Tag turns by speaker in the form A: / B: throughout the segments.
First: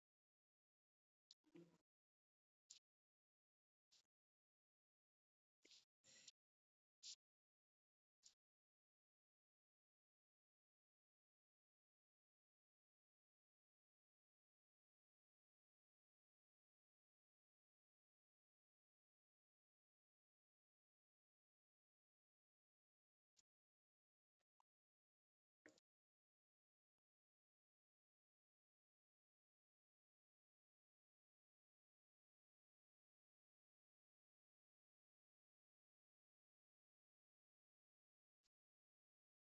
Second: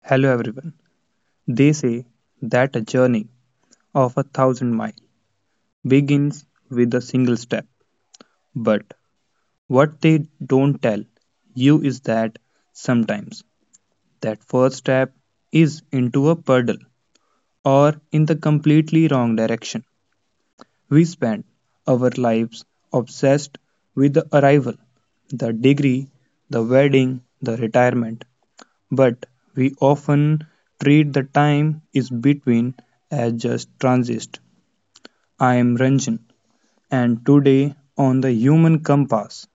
A: Hello everyone. They say that a journey of a thousand miles begins with a single step. But what they don't tell you is that sometimes that first step is into a puddle or in the completely wrong direction. We spend our lives obsessed with the arrival, the degree, the wedding, the retirement, but we often treat the time is between as just transist. I am Ranjan, and today on the Human Compass,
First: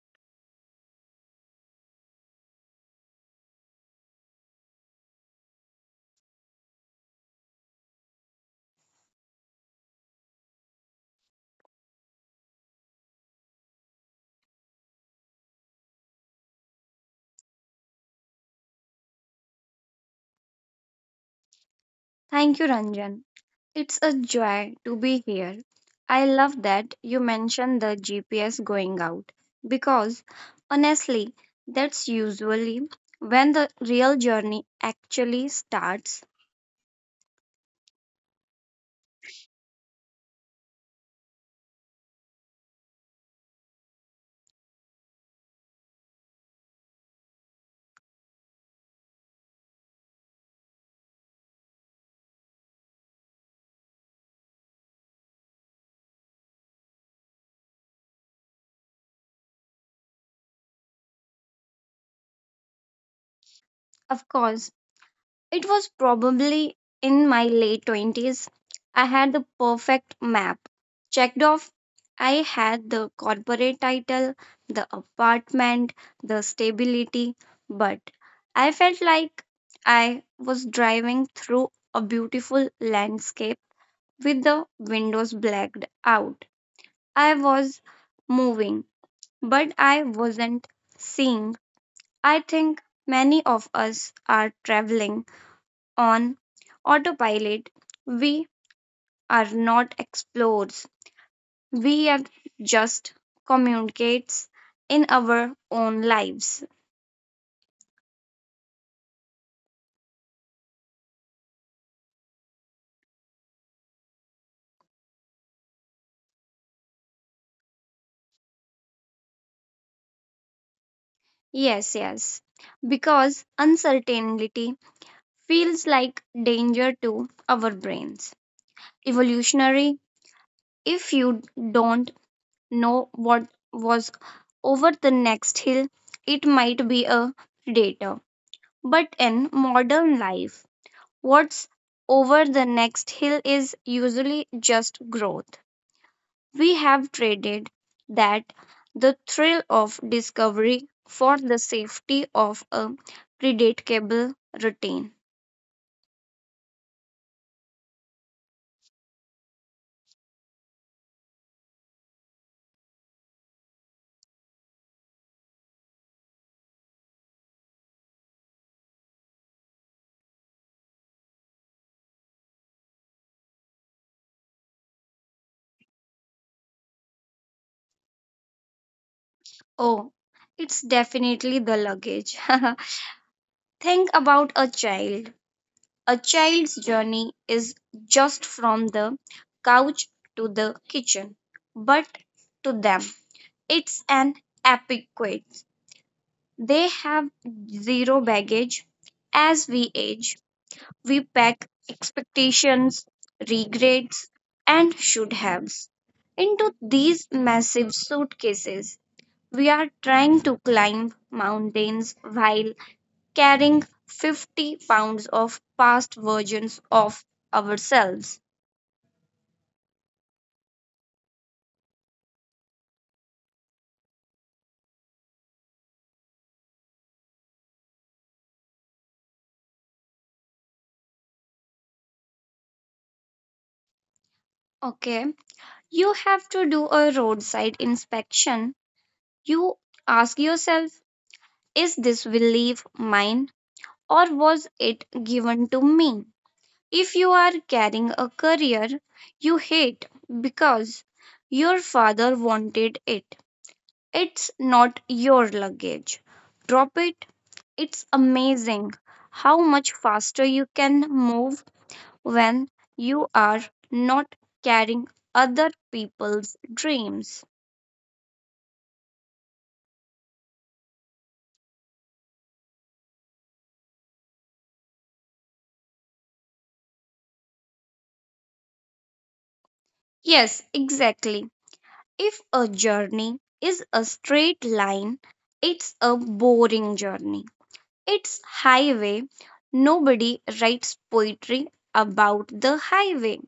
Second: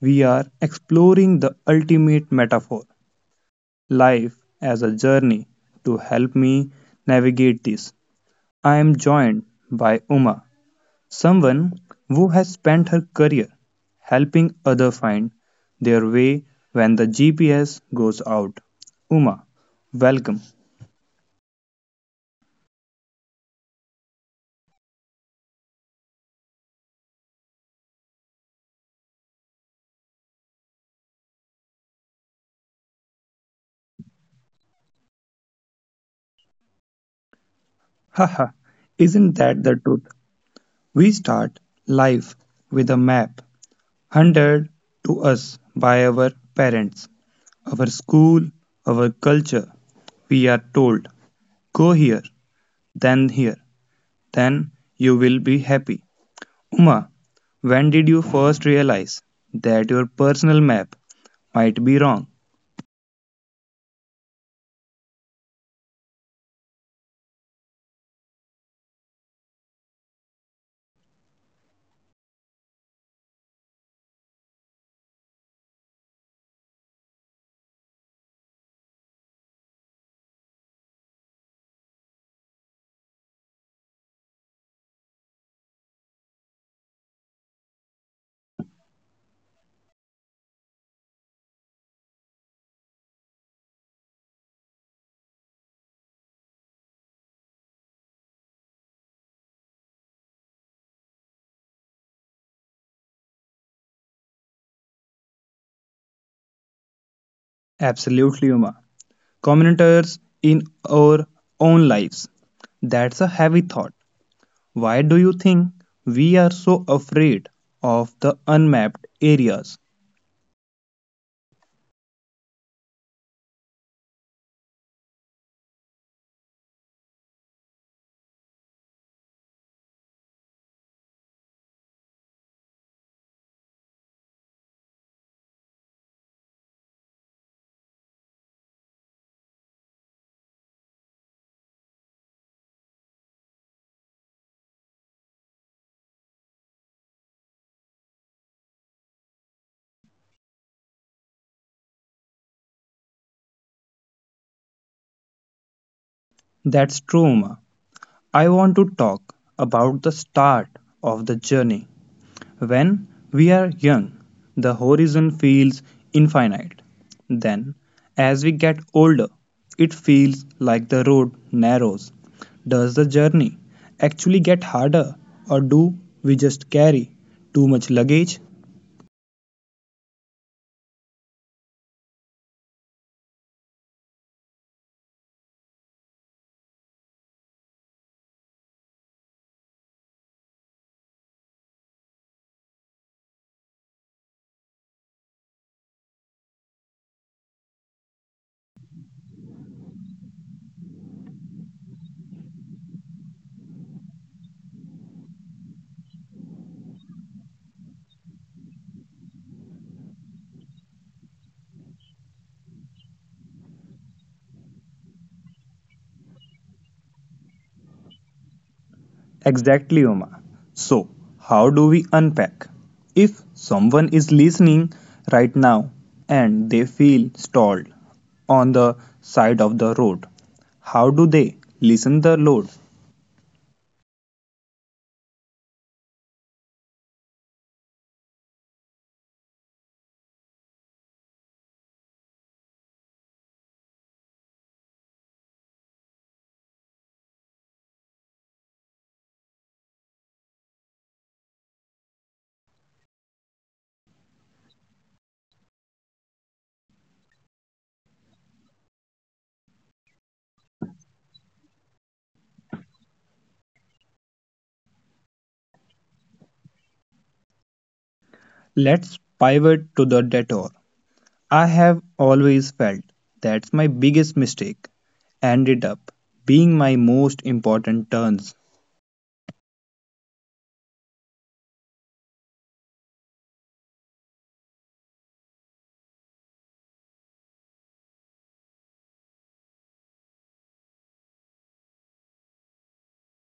A: we are exploring the ultimate metaphor life as a journey. To help me navigate this, I am joined by Uma, someone who has spent her career helping others find their way when the GPS goes out. Uma, welcome.
B: Thank you, Ranjan. It's a joy to be here. I love that you mentioned the GPS going out because honestly, that's usually when the real journey actually starts.
A: Haha, isn't that the truth? We start life with a map handed to us by our parents, our school, our culture. We are told, go here, then you will be happy. Uma, when did you first realize that your personal map might be wrong?
B: Of course, it was probably in my late 20s. I had the perfect map checked off. I had the corporate title, the apartment, the stability, but I felt like I was driving through a beautiful landscape with the windows blacked out. I was moving, but I wasn't seeing. I think many of us are traveling on autopilot. We are not explorers. We are just communicates in our own lives.
A: Absolutely, Uma. Commenters in our own lives. That's a heavy thought. Why do you think we are so afraid of the unmapped areas?
B: Yes, yes. Because uncertainty feels like danger to our brains. Evolutionary, if you don't know what was over the next hill, it might be a predator. But in modern life, what's over the next hill is usually just growth. We have traded that the thrill of discovery for the safety of a predictable routine.
A: That's true, I want to talk about the start of the journey. When we are young, the horizon feels infinite. Then, as we get older, it feels like the road narrows. Does the journey actually get harder, or do we just carry too much luggage?
B: Oh, it's definitely the luggage. Think about a child. A child's journey is just from the couch to the kitchen, but to them, it's an epic quest. They have zero baggage. As we age, we pack expectations, regrets, and should haves into these massive suitcases. We are trying to climb mountains while carrying 50 pounds of past versions of ourselves.
A: Exactly, Uma. So, how do we unpack? If someone is listening right now and they feel stalled on the side of the road, how do they listen the load?
B: Okay, you have to do a roadside inspection. You ask yourself, is this will leave mine or was it given to me? If you are carrying a career you hate because your father wanted it, it's not your luggage. Drop it. It's amazing how much faster you can move when you are not carrying other people's dreams.
A: Let's pivot to the detour. I have always felt that's my biggest mistake ended up being my most important turns.
B: Yes, exactly. If a journey is a straight line, it's a boring journey. It's highway. Nobody writes poetry about the highway.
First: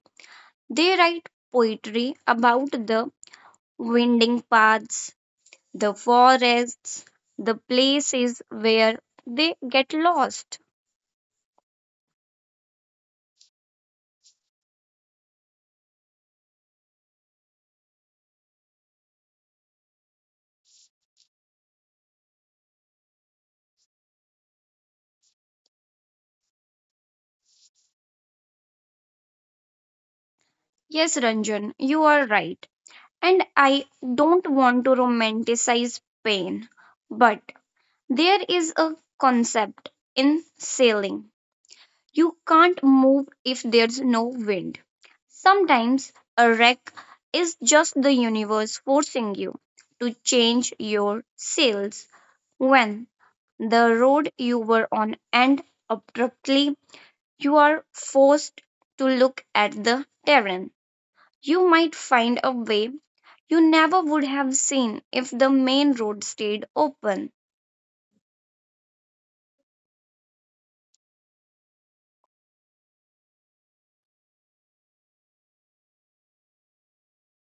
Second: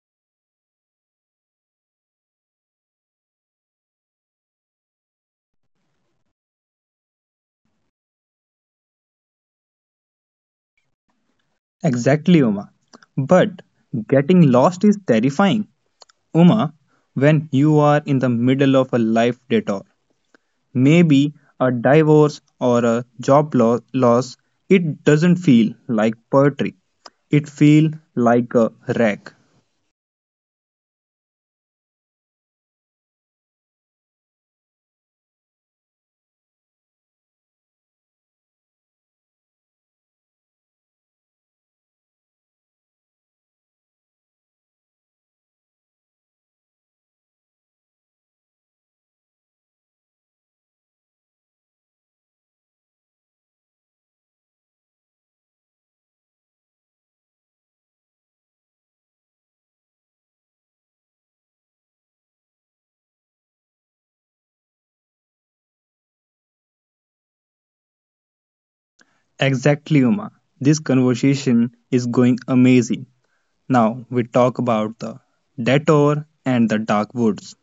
B: They write poetry about the winding paths, the forests, the places where they get lost.
A: Exactly, Uma. But getting lost is terrifying. Uma, when you are in the middle of a life detour, maybe a divorce or a job loss, it doesn't feel like poetry. It feels like a wreck.
B: Yes, Ranjan, you are right. And I don't want to romanticize pain, but there is a concept in sailing. You can't move if there's no wind. Sometimes a wreck is just the universe forcing you to change your sails. When the road you were on ends abruptly, you are forced to look at the terrain. You might find a way you never would have seen if the main road stayed open.
A: Exactly, Uma. This conversation is going amazing. Now we talk about the detour and the dark woods.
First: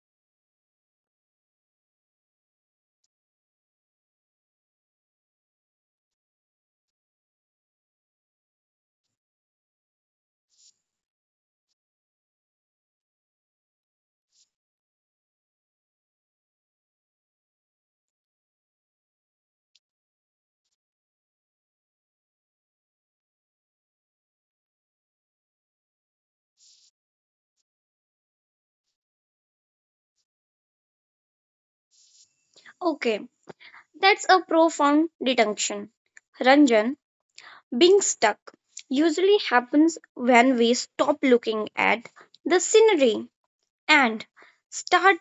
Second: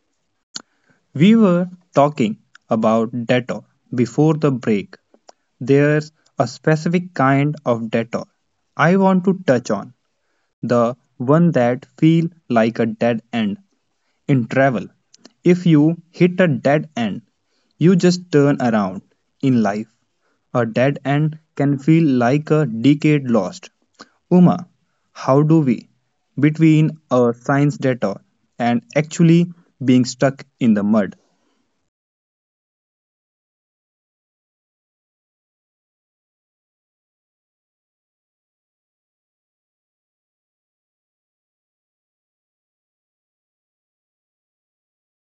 A: We were talking about detour before the break. There's a specific kind of detour I want to touch on the one that feel like a dead end in travel. If you hit a dead end, you just turn around in life. A dead end can feel like a decade lost. Uma, how do we between a science data and actually being stuck in the mud?
B: Okay, that's a profound deduction. Ranjan, being stuck usually happens when we stop looking at the scenery and start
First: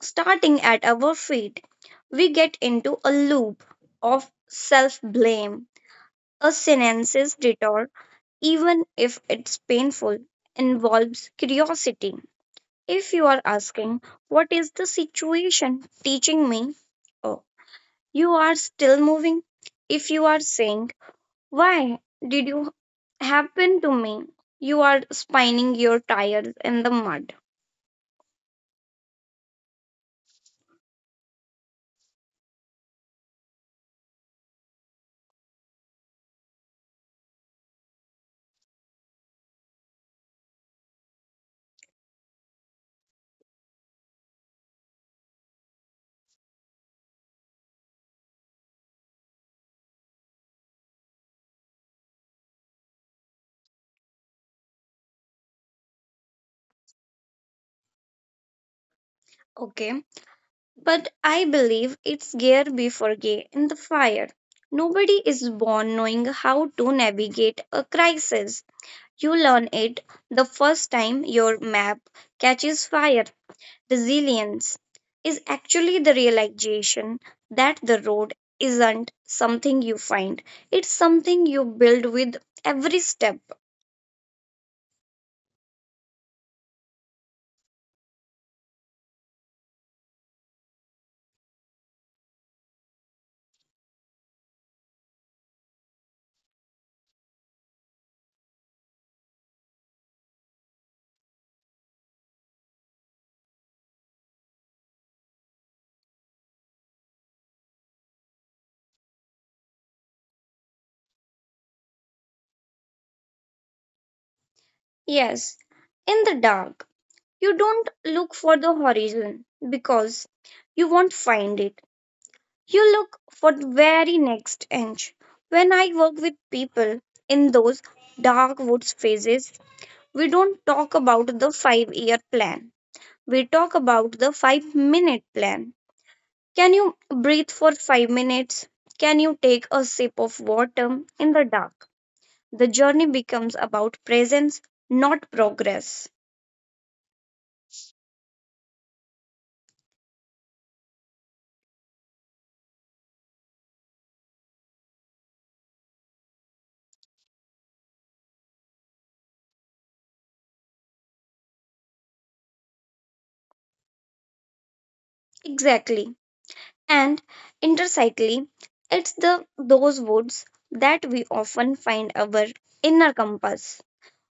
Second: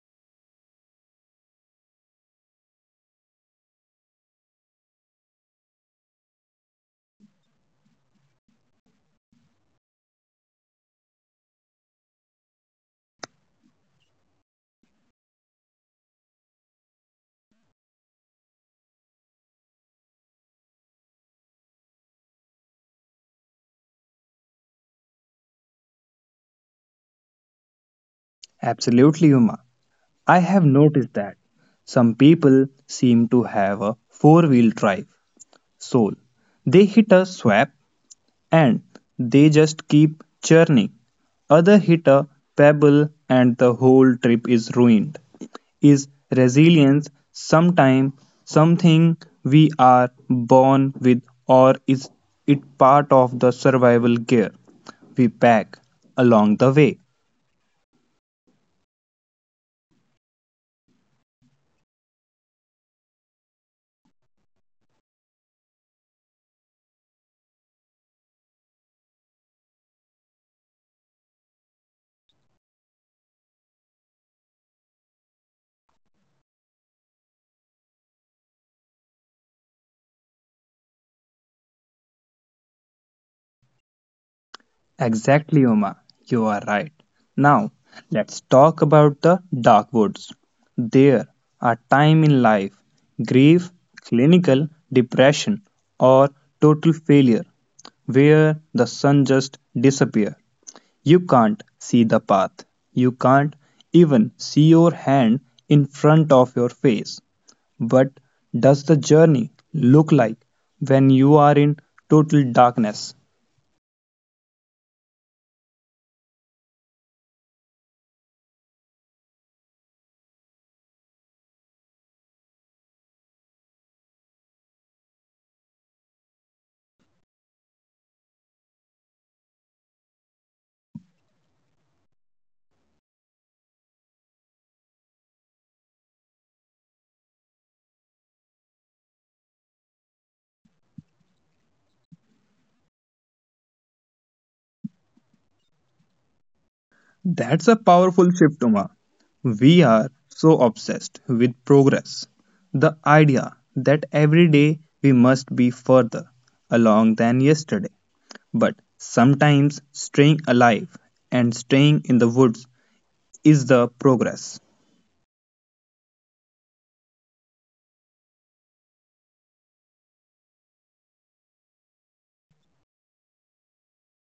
B: starting at our feet. We get into a loop of self blame. A sentence's detour, even if it's painful, involves curiosity. If you are asking, what is the situation teaching me? Oh, you are still moving. If you are saying, why did you happen to me? You are spinning your tires in the mud.
A: Absolutely, Uma. I have noticed that some people seem to have a four-wheel drive soul. They hit a swap and they just keep churning. Other hit a pebble and the whole trip is ruined. Is resilience sometime something we are born with or is it part of the survival gear we pack along the way?
B: Okay. But I believe it's gear before gear in the fire. Nobody is born knowing how to navigate a crisis. You learn it the first time your map catches fire. Resilience is actually the realization that the road isn't something you find, it's something you build with every step.
A: Exactly, Oma. You are right. Now, let's talk about the dark woods. There are time in life, grief, clinical depression, or total failure, where the sun just disappears. You can't see the path. You can't even see your hand in front of your face. But does the journey look like when you are in total darkness?
B: Yes, in the dark, you don't look for the horizon because you won't find it. You look for the very next inch. When I work with people in those dark woods phases, we don't talk about the 5 year plan. We talk about the 5 minute plan. Can you breathe for 5 minutes? Can you take a sip of water in the dark? The journey becomes about presence, not progress.
A: That's a powerful shift, Uma. We are so obsessed with progress, the idea that every day we must be further along than yesterday. But sometimes staying alive and staying in the woods is the progress.
B: Exactly. And intrinsically, it's the those woods that we often find our inner compass.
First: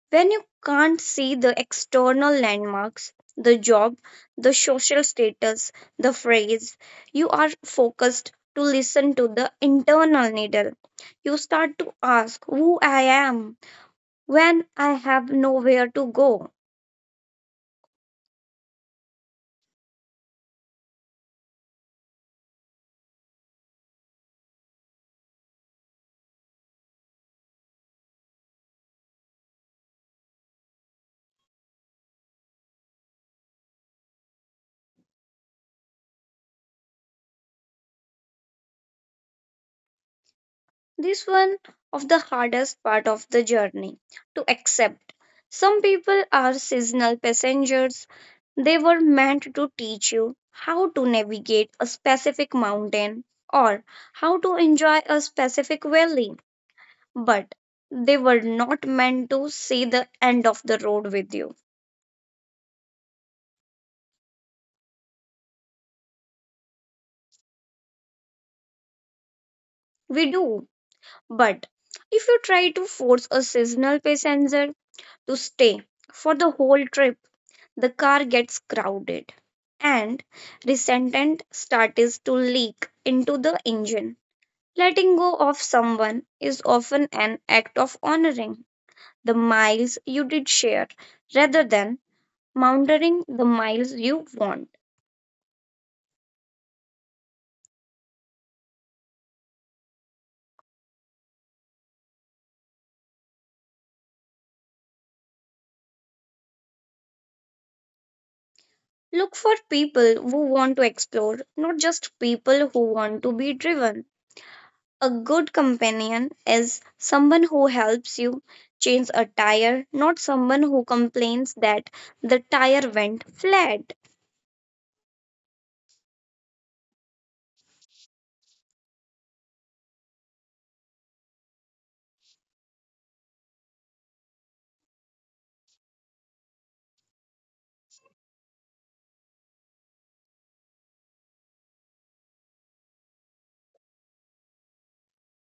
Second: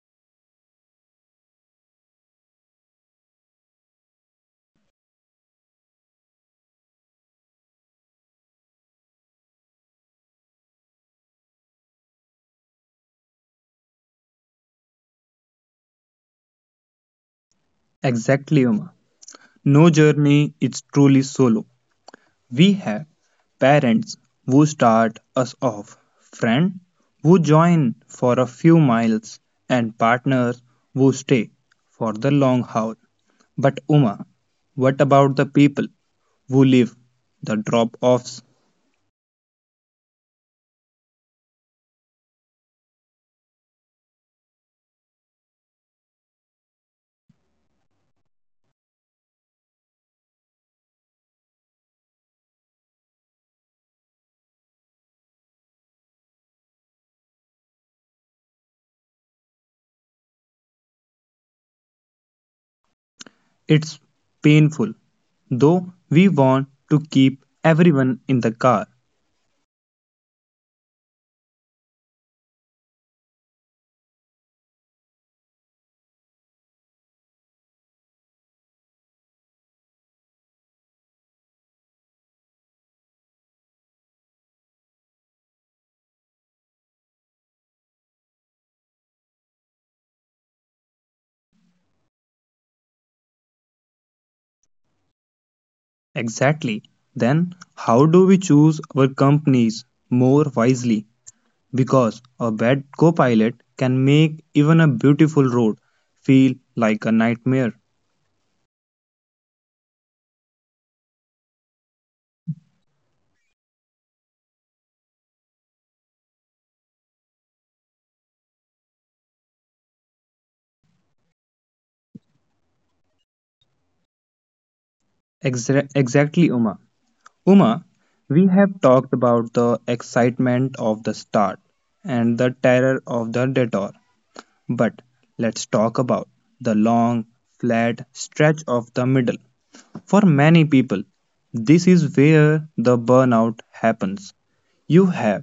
B: When you can't see the external landmarks, the job, the social status, the phrase, you are focused to listen to the internal needle. You start to ask who I am when I have nowhere to go.
A: Exactly, Uma. No journey is truly solo. We have parents who start us off, friends who join for a few miles, and partners who stay for the long haul. But, Uma, what about the people who live the drop offs?
B: This one of the hardest part of the journey to accept. Some people are seasonal passengers. They were meant to teach you how to navigate a specific mountain or how to enjoy a specific valley, but they were not meant to see the end of the road with you.
A: It's painful, though we want to keep everyone in the car.
B: We do, but if you try to force a seasonal passenger to stay for the whole trip, the car gets crowded and resentment starts to leak into the engine. Letting go of someone is often an act of honoring the miles you did share rather than mounting the miles you want.
A: Exactly. Then, how do we choose our companies more wisely? Because a bad co-pilot can make even a beautiful road feel like a nightmare.
B: Look for people who want to explore, not just people who want to be driven. A good companion is someone who helps you change a tire, not someone who complains that the tire went flat.
A: Exactly, Uma. Uma, we have talked about the excitement of the start and the terror of the detour, but let's talk about the long, flat stretch of the middle. For many people, this is where the burnout happens. You have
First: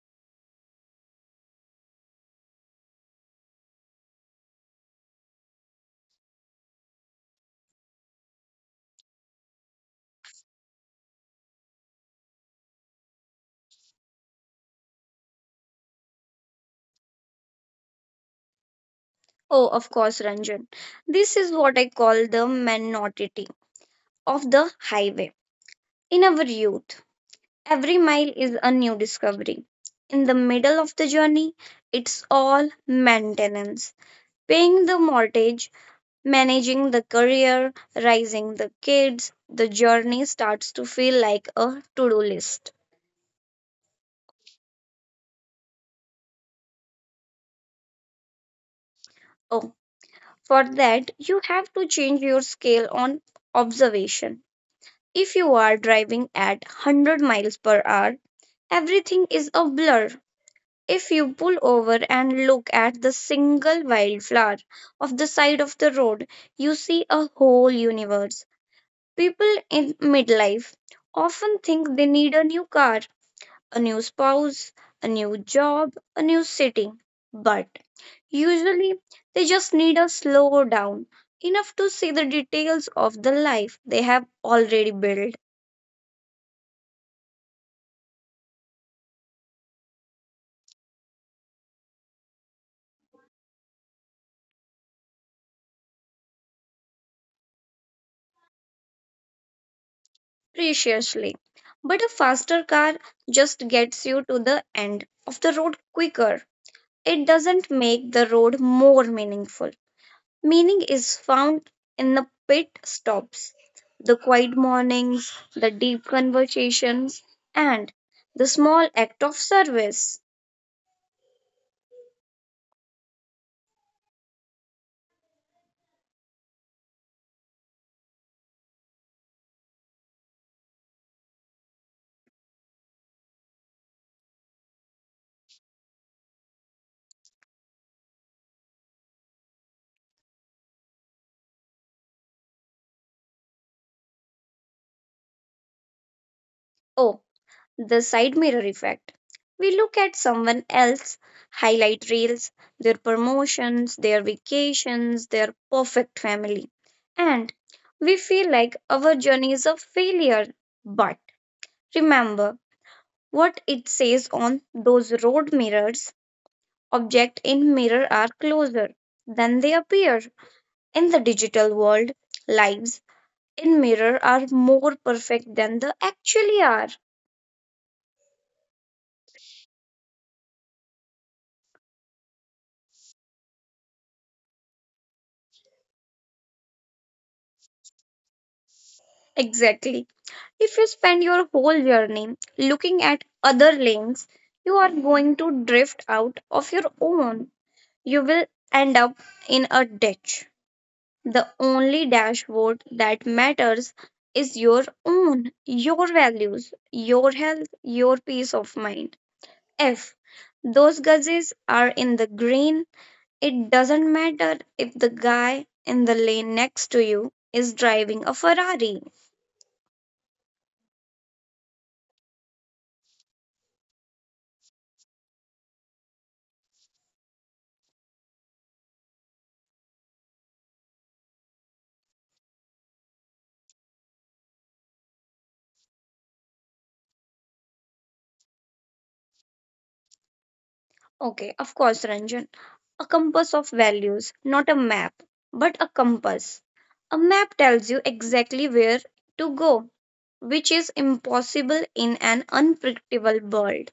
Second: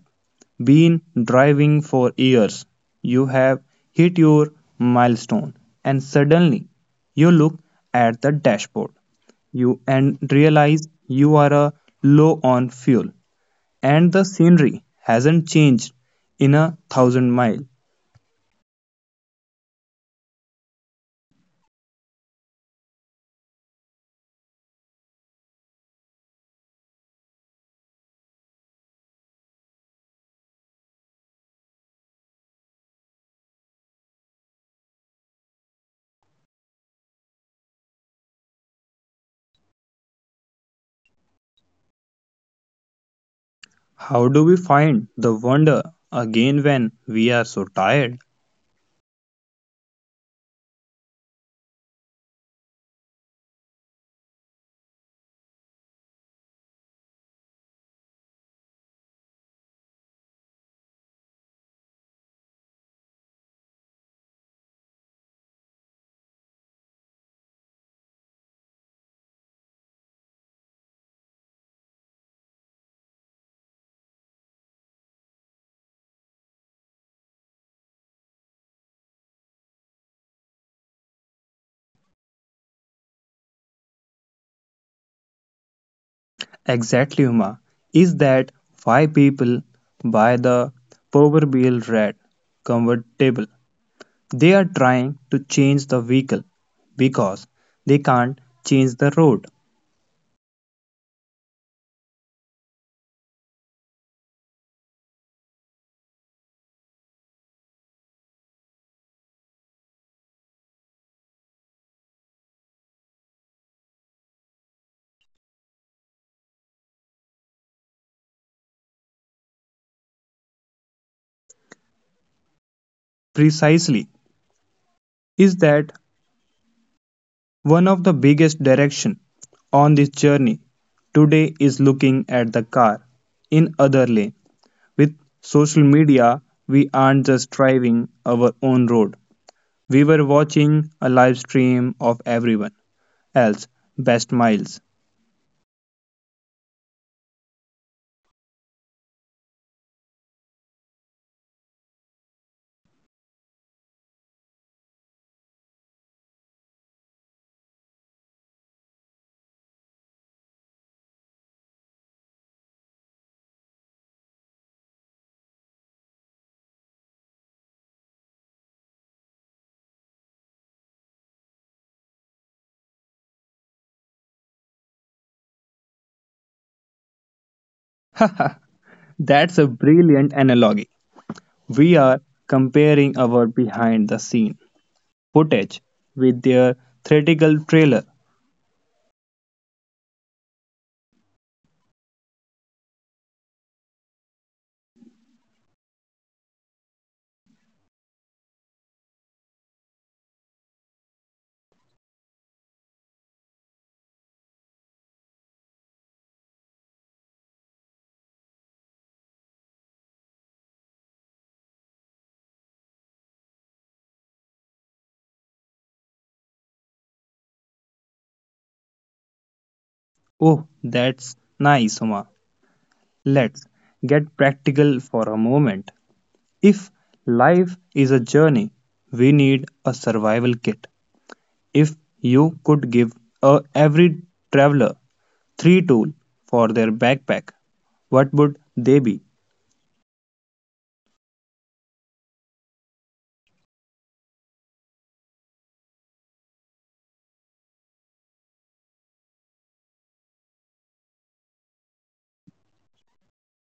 A: been driving for years, you have hit your milestone, and suddenly you look at the dashboard you and realize you are low on fuel and the scenery hasn't changed in a thousand miles.
B: Oh, of course, Ranjan. This is what I call the monotony of the highway. In our youth, every mile is a new discovery. In the middle of the journey, it's all maintenance, paying the mortgage, managing the career, raising the kids, the journey starts to feel like a to do list.
A: How do we find the wonder again when we are so tired?
B: Oh, for that, you have to change your scale on observation. If you are driving at 100 miles per hour, everything is a blur. If you pull over and look at the single wildflower of the side of the road, you see a whole universe. People in midlife often think they need a new car, a new spouse, a new job, a new city. But usually they just need a slow down enough to see the details of the life they have already built
A: Exactly, Uma. Is that why people buy the proverbial red convertible? They are trying to change the vehicle because they can't change the road.
B: preciously. But a faster car just gets you to the end of the road quicker. It doesn't make the road more meaningful. Meaning is found in the pit stops, the quiet mornings, the deep conversations, and the small act of service.
A: Precisely. Is that one of the biggest direction on this journey today is looking at the car in other lane. With social media, we aren't just driving our own road. We were watching a live stream of everyone else best miles.
B: Oh, the side mirror effect. We look at someone else, highlight reels, their promotions, their vacations, their perfect family, and we feel like our journey is a failure. But remember what it says on those road mirrors: objects in mirror are closer than they appear. In the digital world, lives in mirror are more perfect than they actually are.
A: That's a brilliant analogy. We are comparing our behind the scene footage with their theatrical trailer.
B: Exactly. If you spend your whole journey looking at other lanes, you are going to drift out of your own. You will end up in a ditch. The only dashboard that matters is your own, your values, your health, your peace of mind. If those guzzies are in the green, it doesn't matter if the guy in the lane next to you is driving a Ferrari.
A: Oh, that's nice, Uma. Let's get practical for a moment. If life is a journey, we need a survival kit. If you could give a every traveler three tools for their backpack, what would they be?
B: Okay, of course, Ranjan. A compass of values, not a map, but a compass. A map tells you exactly where to go, which is impossible in an unpredictable world.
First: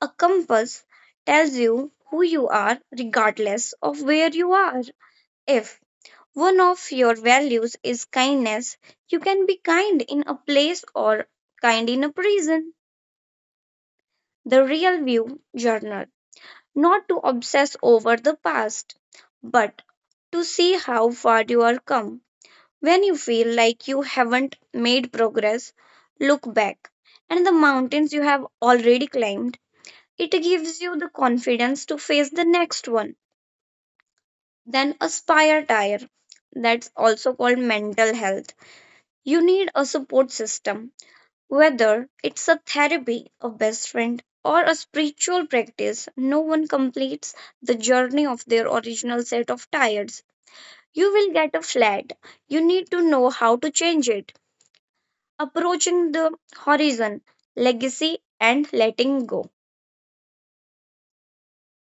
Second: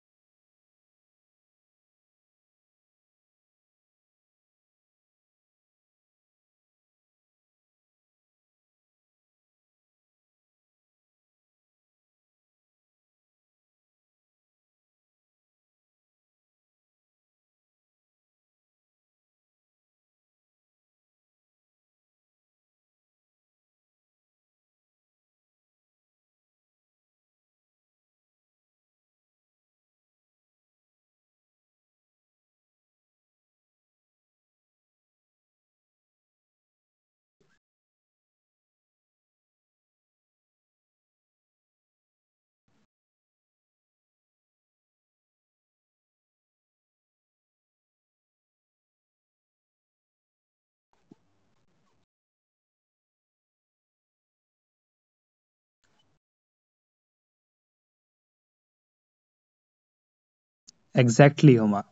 B: A compass tells you who you are regardless of where you are. If one of your values is kindness. You can be kind in a place or kind in a prison. The Real View Journal. Not to obsess over the past, but to see how far you are come. When you feel like you haven't made progress, look back and the mountains you have already climbed. It gives you the confidence to face the next one. Then aspire tire. That's also called mental health. You need a support system. Whether it's a therapy, a best friend, or a spiritual practice, no one completes the journey of their original set of tires. You will get a flat. You need to know how to change it. Approaching the horizon, legacy, and letting go.
A: Exactly, Huma.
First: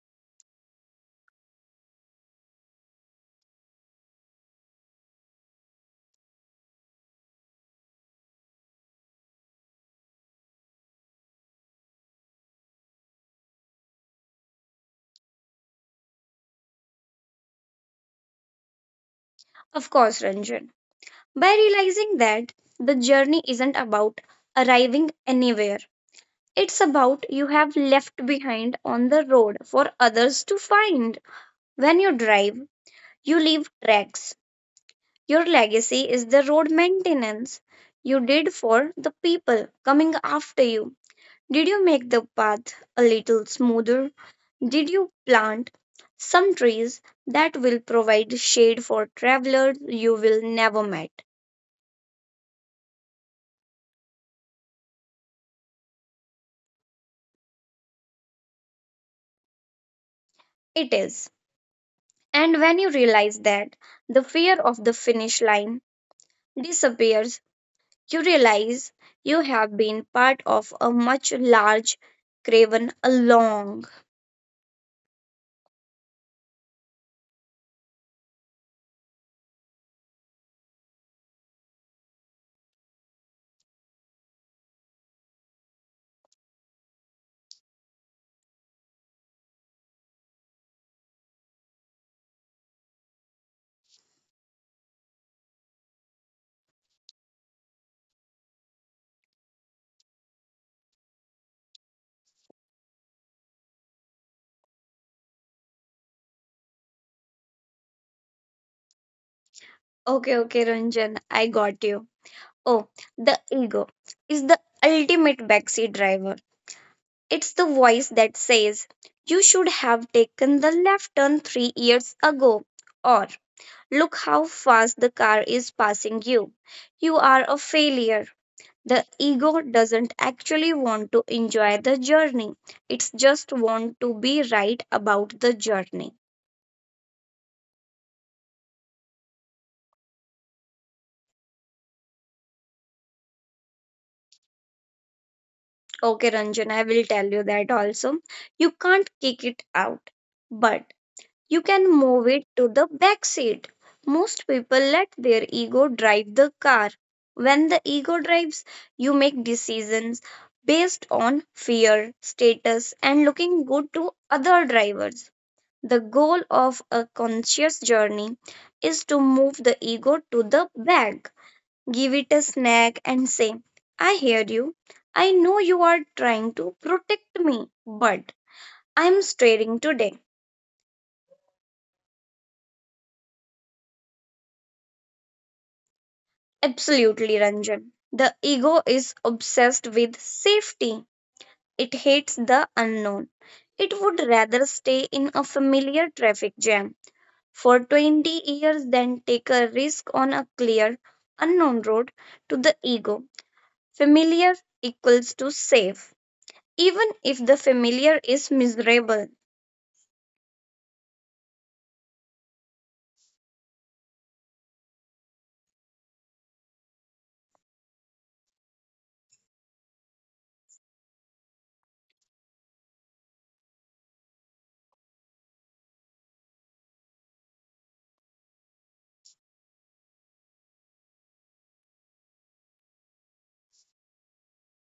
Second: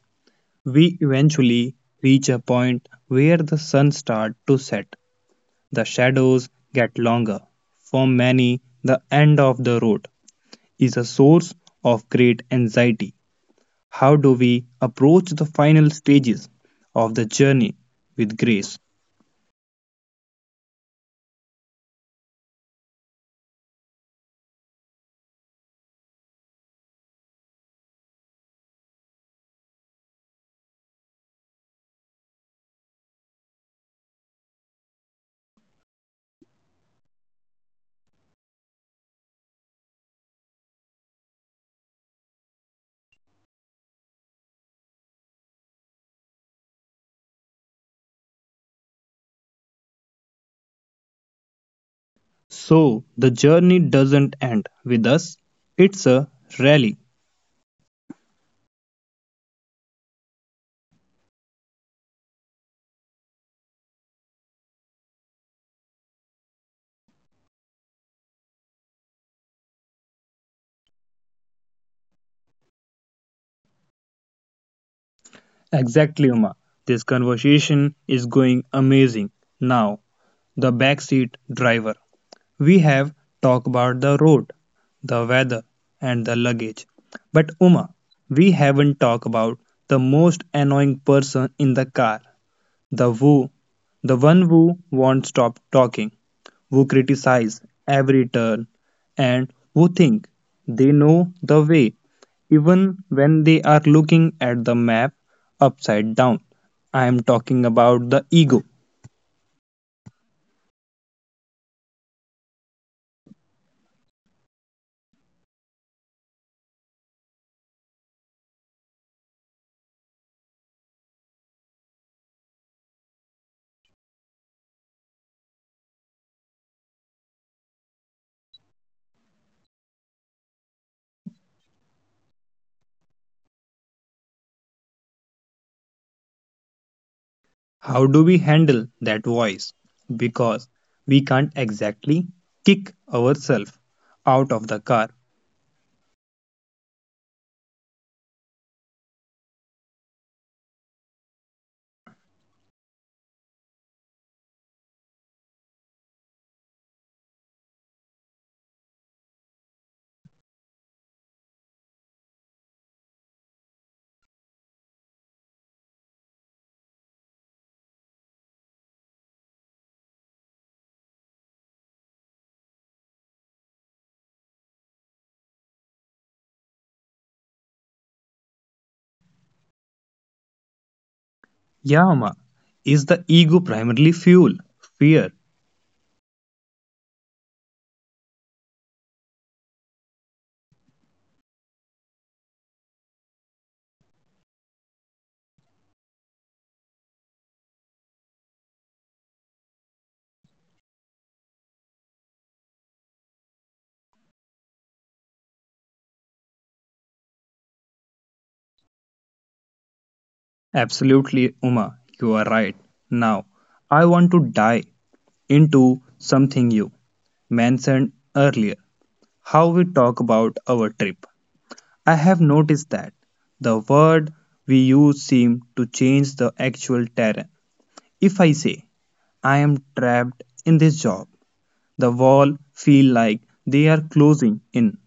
A: We eventually reach a point where the sun starts to set. The shadows get longer. For many, the end of the road is a source of great anxiety. How do we approach the final stages of the journey with grace?
B: Of course, Ranjan. By realizing that the journey isn't about arriving anywhere, it's about you have left behind on the road for others to find. When you drive, you leave tracks. Your legacy is the road maintenance you did for the people coming after you. Did you make the path a little smoother? Did you plant some trees that will provide shade for travelers you will never met?
A: So the journey doesn't end with us, it's a rally.
B: It is. And when you realize that, the fear of the finish line disappears. You realize you have been part of a much large craven a long.
A: Exactly, Uma. This conversation is going amazing. Now, the backseat driver. We have talked about the road, the weather, and the luggage. But, Uma, we haven't talked about the most annoying person in the car. The Wu, the one who won't stop talking, who criticize every turn, and who think they know the way, even when they are looking at the map upside down. I am talking about the ego.
B: Okay, Ranjan, I got you. Oh, the ego is the ultimate backseat driver. It's the voice that says, you should have taken the left turn 3 years ago, or look how fast the car is passing you. You are a failure. The ego doesn't actually want to enjoy the journey, it's just want to be right about the journey.
A: How do we handle that voice? Because we can't exactly kick ourselves out of the car.
B: Okay, Ranjan, I will tell you that also. You can't kick it out. But you can move it to the back seat. Most people let their ego drive the car. When the ego drives, you make decisions based on fear, status, and looking good to other drivers. The goal of a conscious journey is to move the ego to the back. Give it a snack and say, I hear you. I know you are trying to protect me, but I'm staring today.
A: Yama, is the ego primarily fuel, fear?
B: Absolutely, Ranjan. The ego is obsessed with safety. It hates the unknown. It would rather stay in a familiar traffic jam for 20 years than take a risk on a clear, unknown road to the ego. Familiar equals to safe, even if the familiar is miserable.
A: Absolutely, Uma, you are right. Now, I want to dive into something you mentioned earlier how we talk about our trip. I have noticed that the word we use seem to change the actual terrain. If I say, I am trapped in this job, the wall feel like they are closing in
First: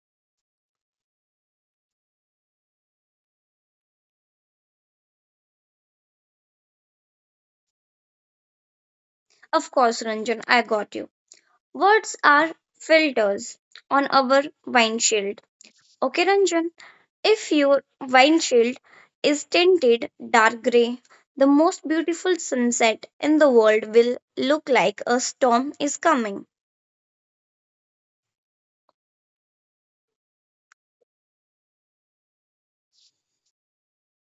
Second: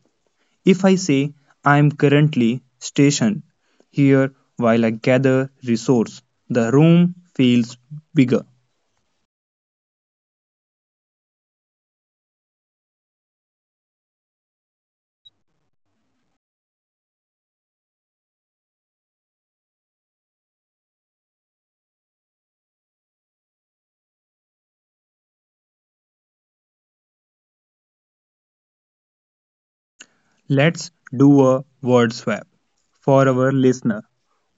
A: if I say I am currently stationed here while I gather resource, the room feels bigger.
B: Of course, Ranjan, I got you. Words are filters on our windshield. Okay, Ranjan? If your windshield is tinted dark gray, the most beautiful sunset in the world will look like a storm is coming.
A: Let's do a word swap. For our listener,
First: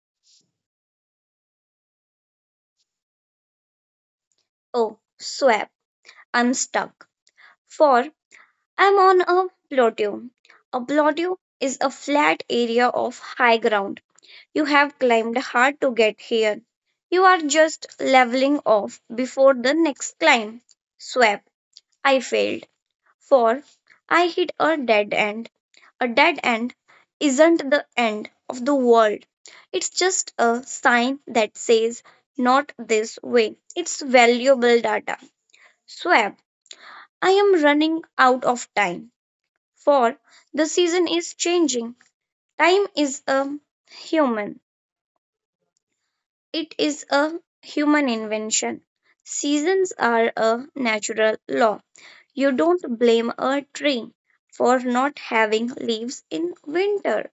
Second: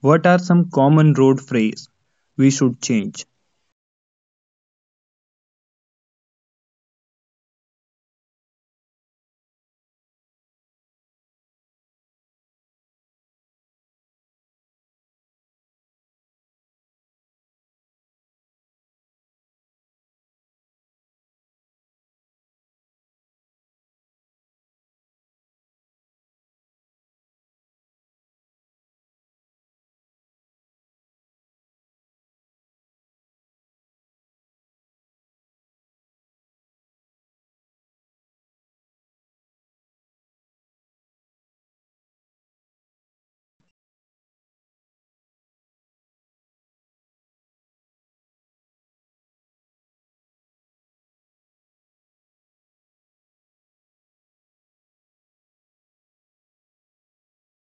A: what are some common road phrases we should change?
B: Oh, swap, I'm stuck. For I'm on a plateau. A plateau is a flat area of high ground. You have climbed hard to get here. You are just leveling off before the next climb. Swap, I failed. For I hit a dead end. A dead end isn't the end of the world. It's just a sign that says not this way. It's valuable data. Swab, I am running out of time for the season is changing. Time is a human. It is a human invention. Seasons are a natural law. You don't blame a tree for not having leaves in winter.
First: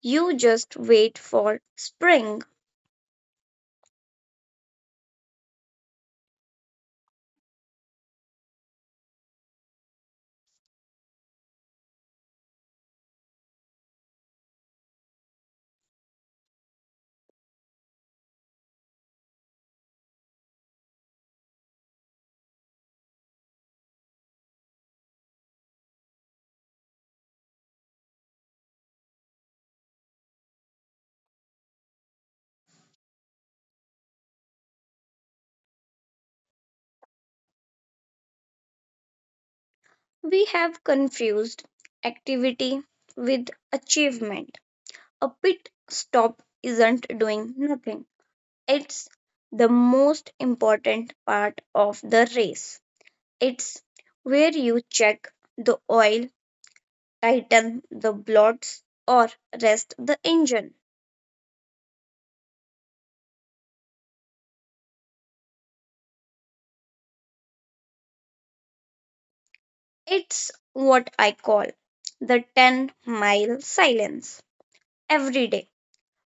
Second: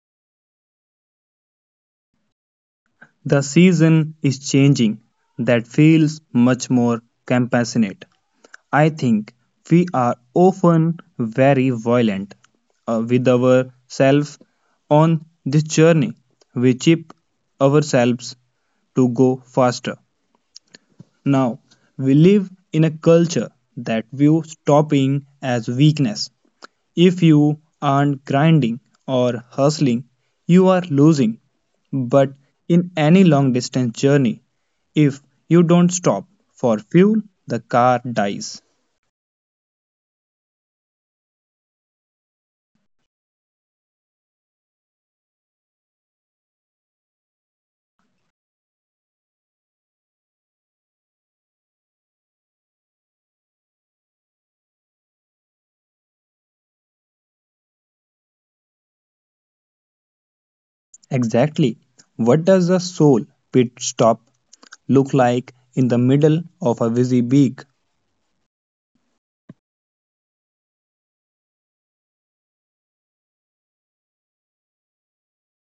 B: You just wait for spring.
A: The season is changing. That feels much more compassionate. I think we are often very violent with ourselves on this journey. We chip ourselves to go faster. Now, we live in a culture that views stopping as weakness. If you aren't grinding or hustling, you are losing. But in any long distance journey, if you don't stop for fuel, the car dies.
B: We have confused activity with achievement. A pit stop isn't doing nothing, it's the most important part of the race. It's where you check the oil, tighten the bolts, or rest the engine.
A: Exactly. What does a soul pit stop look like in the middle of a busy week?
B: It's what I call the 10-mile silence every day.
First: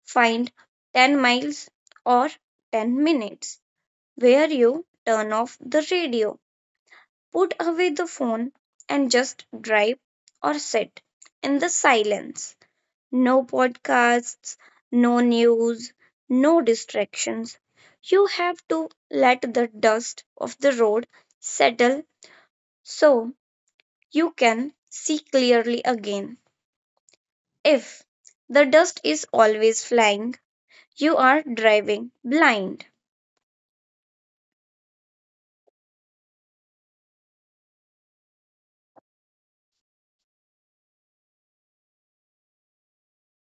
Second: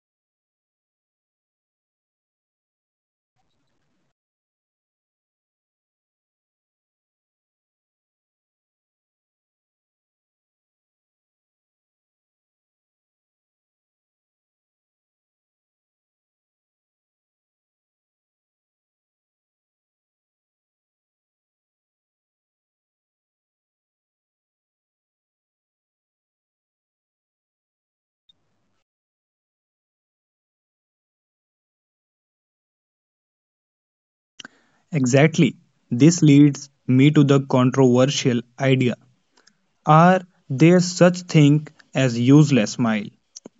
B: Find 10 miles or 10 minutes where you turn off the radio, put away the phone, and just drive or sit in the silence. No podcasts, no news, no distractions. You have to let the dust of the road settle so you can see clearly again. If the dust is always flying, you are driving blind.
A: Exactly. This leads me to the controversial idea. Are there such thing as useless smile?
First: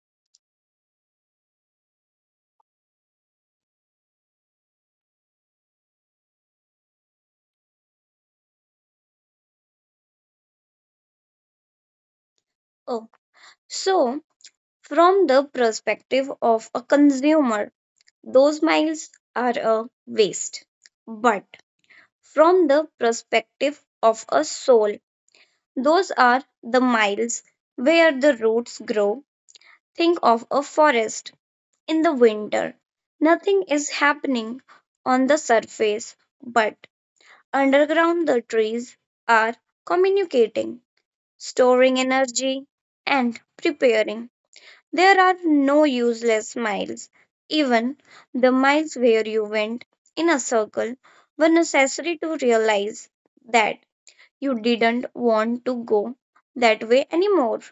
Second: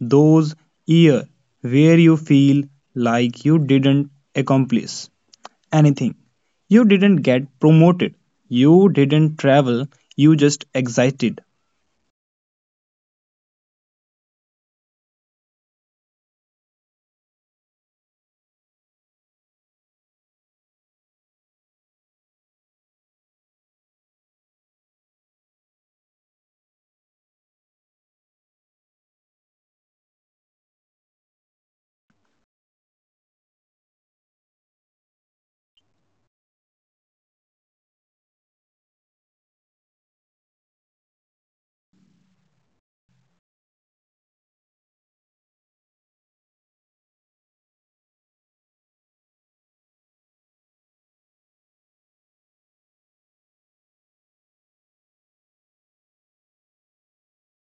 A: Those year where you feel like you didn't accomplish anything. You didn't get promoted. You didn't travel. You just excited.
B: Oh, so, from the perspective of a consumer, those miles are a waste. But from the perspective of a soul, those are the miles where the roots grow. Think of a forest in the winter. Nothing is happening on the surface, but underground the trees are communicating, storing energy, and preparing. There are no useless miles. Even the miles where you went in a circle were necessary to realize that you didn't want to go that way anymore.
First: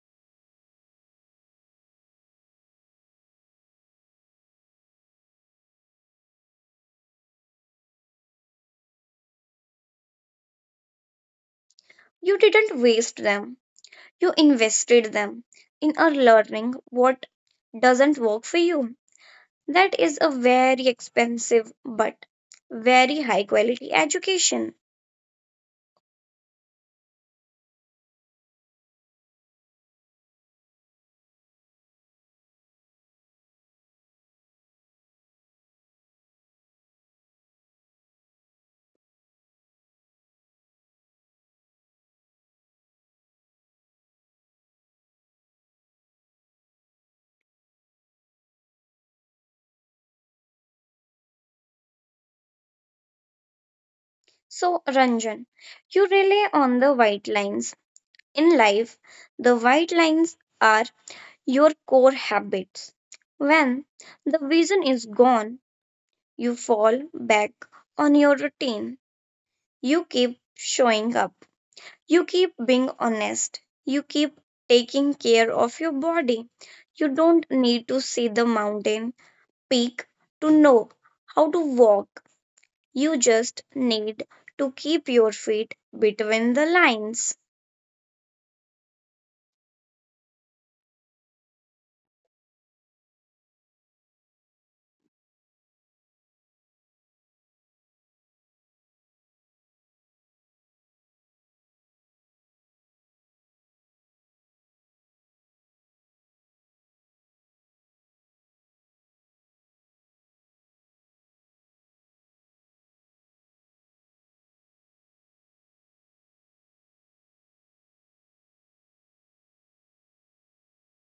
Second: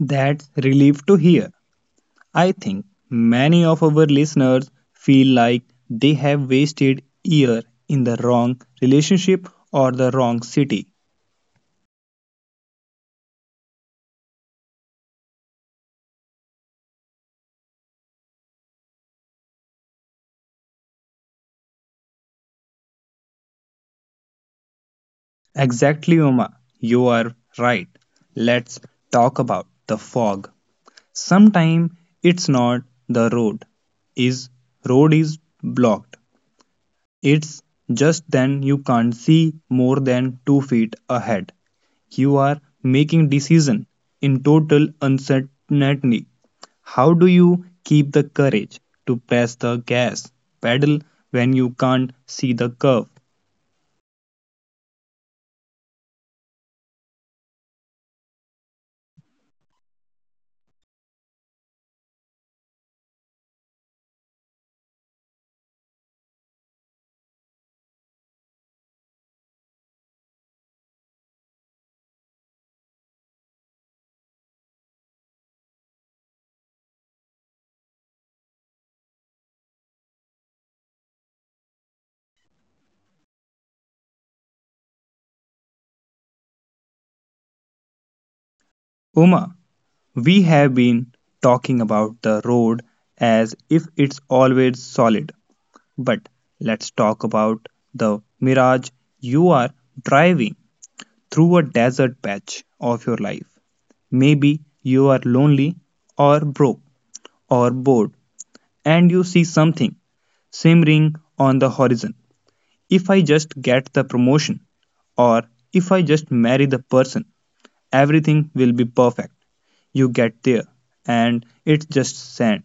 A: That's relief to hear. I think many of our listeners feel like they have wasted year in the wrong relationship or the wrong city.
B: You didn't waste them, you invested them in a learning what doesn't work for you. That is a very expensive but very high quality education.
A: Exactly, Uma. You are right. Let's talk about the fog. Sometimes it's not the is road is blocked. It's just then you can't see more than 2 feet ahead. You are making decision in total uncertainty. How do you keep the courage to press the gas pedal when you can't see the curve?
B: So, Ranjan, you rely on the white lines. In life, the white lines are your core habits. When the vision is gone, you fall back on your routine. You keep showing up. You keep being honest. You keep taking care of your body. You don't need to see the mountain peak to know how to walk. You just need to keep your feet between the lines.
A: Uma, we have been talking about the road as if it's always solid, but let's talk about the mirage you are driving through a desert patch of your life. Maybe you are lonely or broke or bored and you see something simmering on the horizon. If I just get the promotion or if I just marry the person, everything will be perfect. You get there and it's just sand.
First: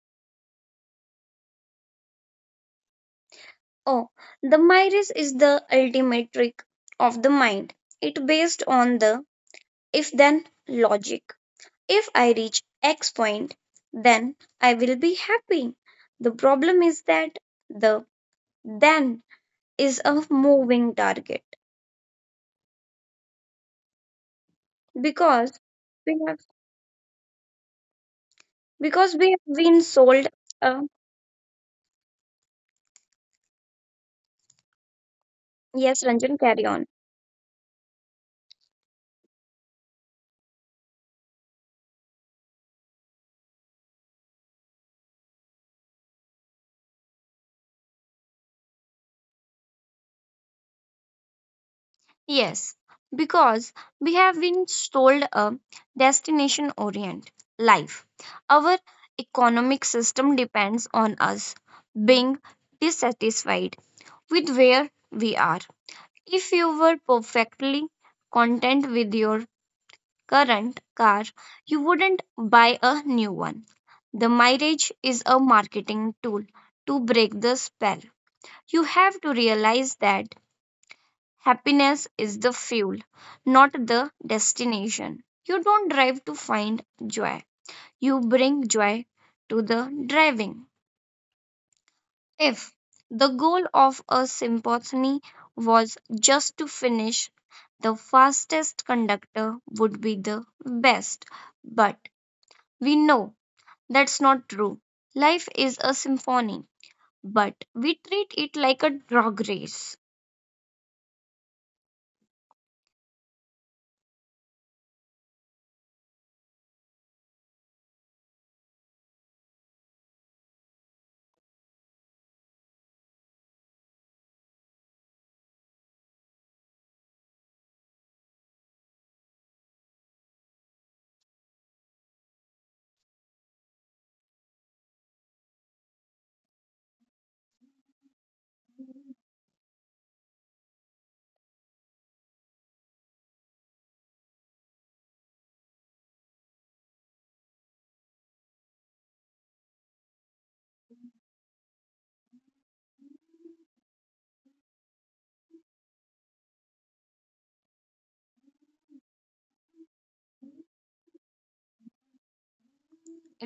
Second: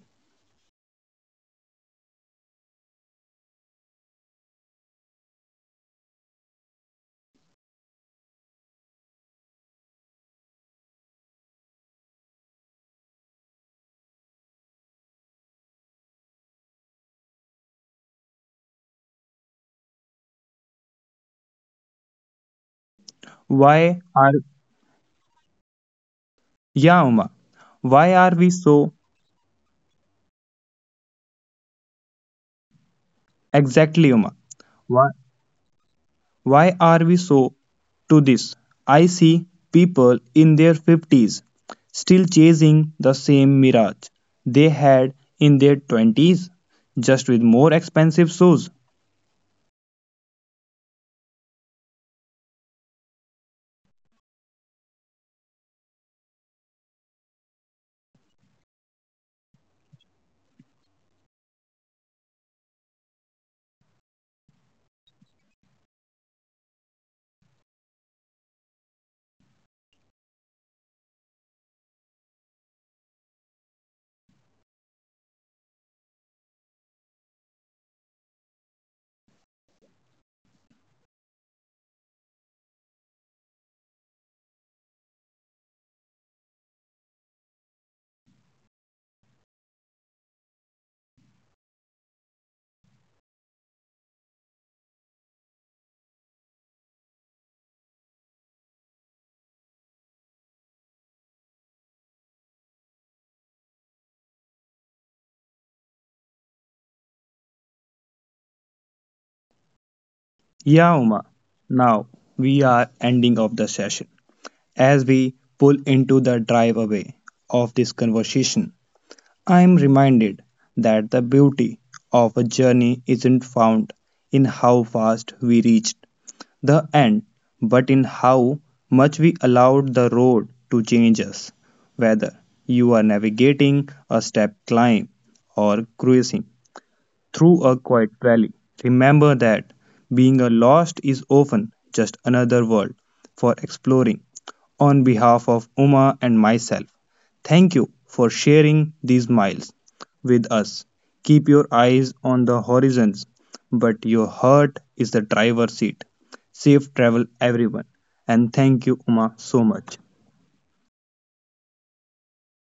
B: Oh, the Myris is the ultimate trick of the mind. It based on the if then logic. If I reach X point, then I will be happy. The problem is that the then is a moving target
A: Why are
B: because we have
A: yeah Uma? Why are we so
B: because we have been sold a
A: exactly Uma? Why
B: yes Ranjan carry
A: Why
B: on.
A: are we so to this? I see people in their 50s still chasing the same mirage they had in their 20s, just with more expensive shoes.
B: Yes, because we have been sold a destination orient life. Our economic system depends on us being dissatisfied with where we are. If you were perfectly content with your current car, you wouldn't buy a new one. The mileage is a marketing tool to break the spell. You have to realize that happiness is the fuel, not the destination. You don't drive to find joy, you bring joy to the driving. If the goal of a symphony was just to finish, the fastest conductor would be the best. But we know that's not true. Life is a symphony, but we treat it like a drag race.
A: Yeah, Uma. Now we are ending of the session. As we pull into the drive away of this conversation, I am reminded that the beauty of a journey isn't found in how fast we reached the end, but in how much we allowed the road to change us, whether you are navigating a steep climb or cruising through a quiet valley. Remember that being a lost is often just another world for exploring. On behalf of Uma and myself, thank you for sharing these miles with us. Keep your eyes on the horizons, but your heart is the driver's seat. Safe travel, everyone, and thank you, Uma, so much.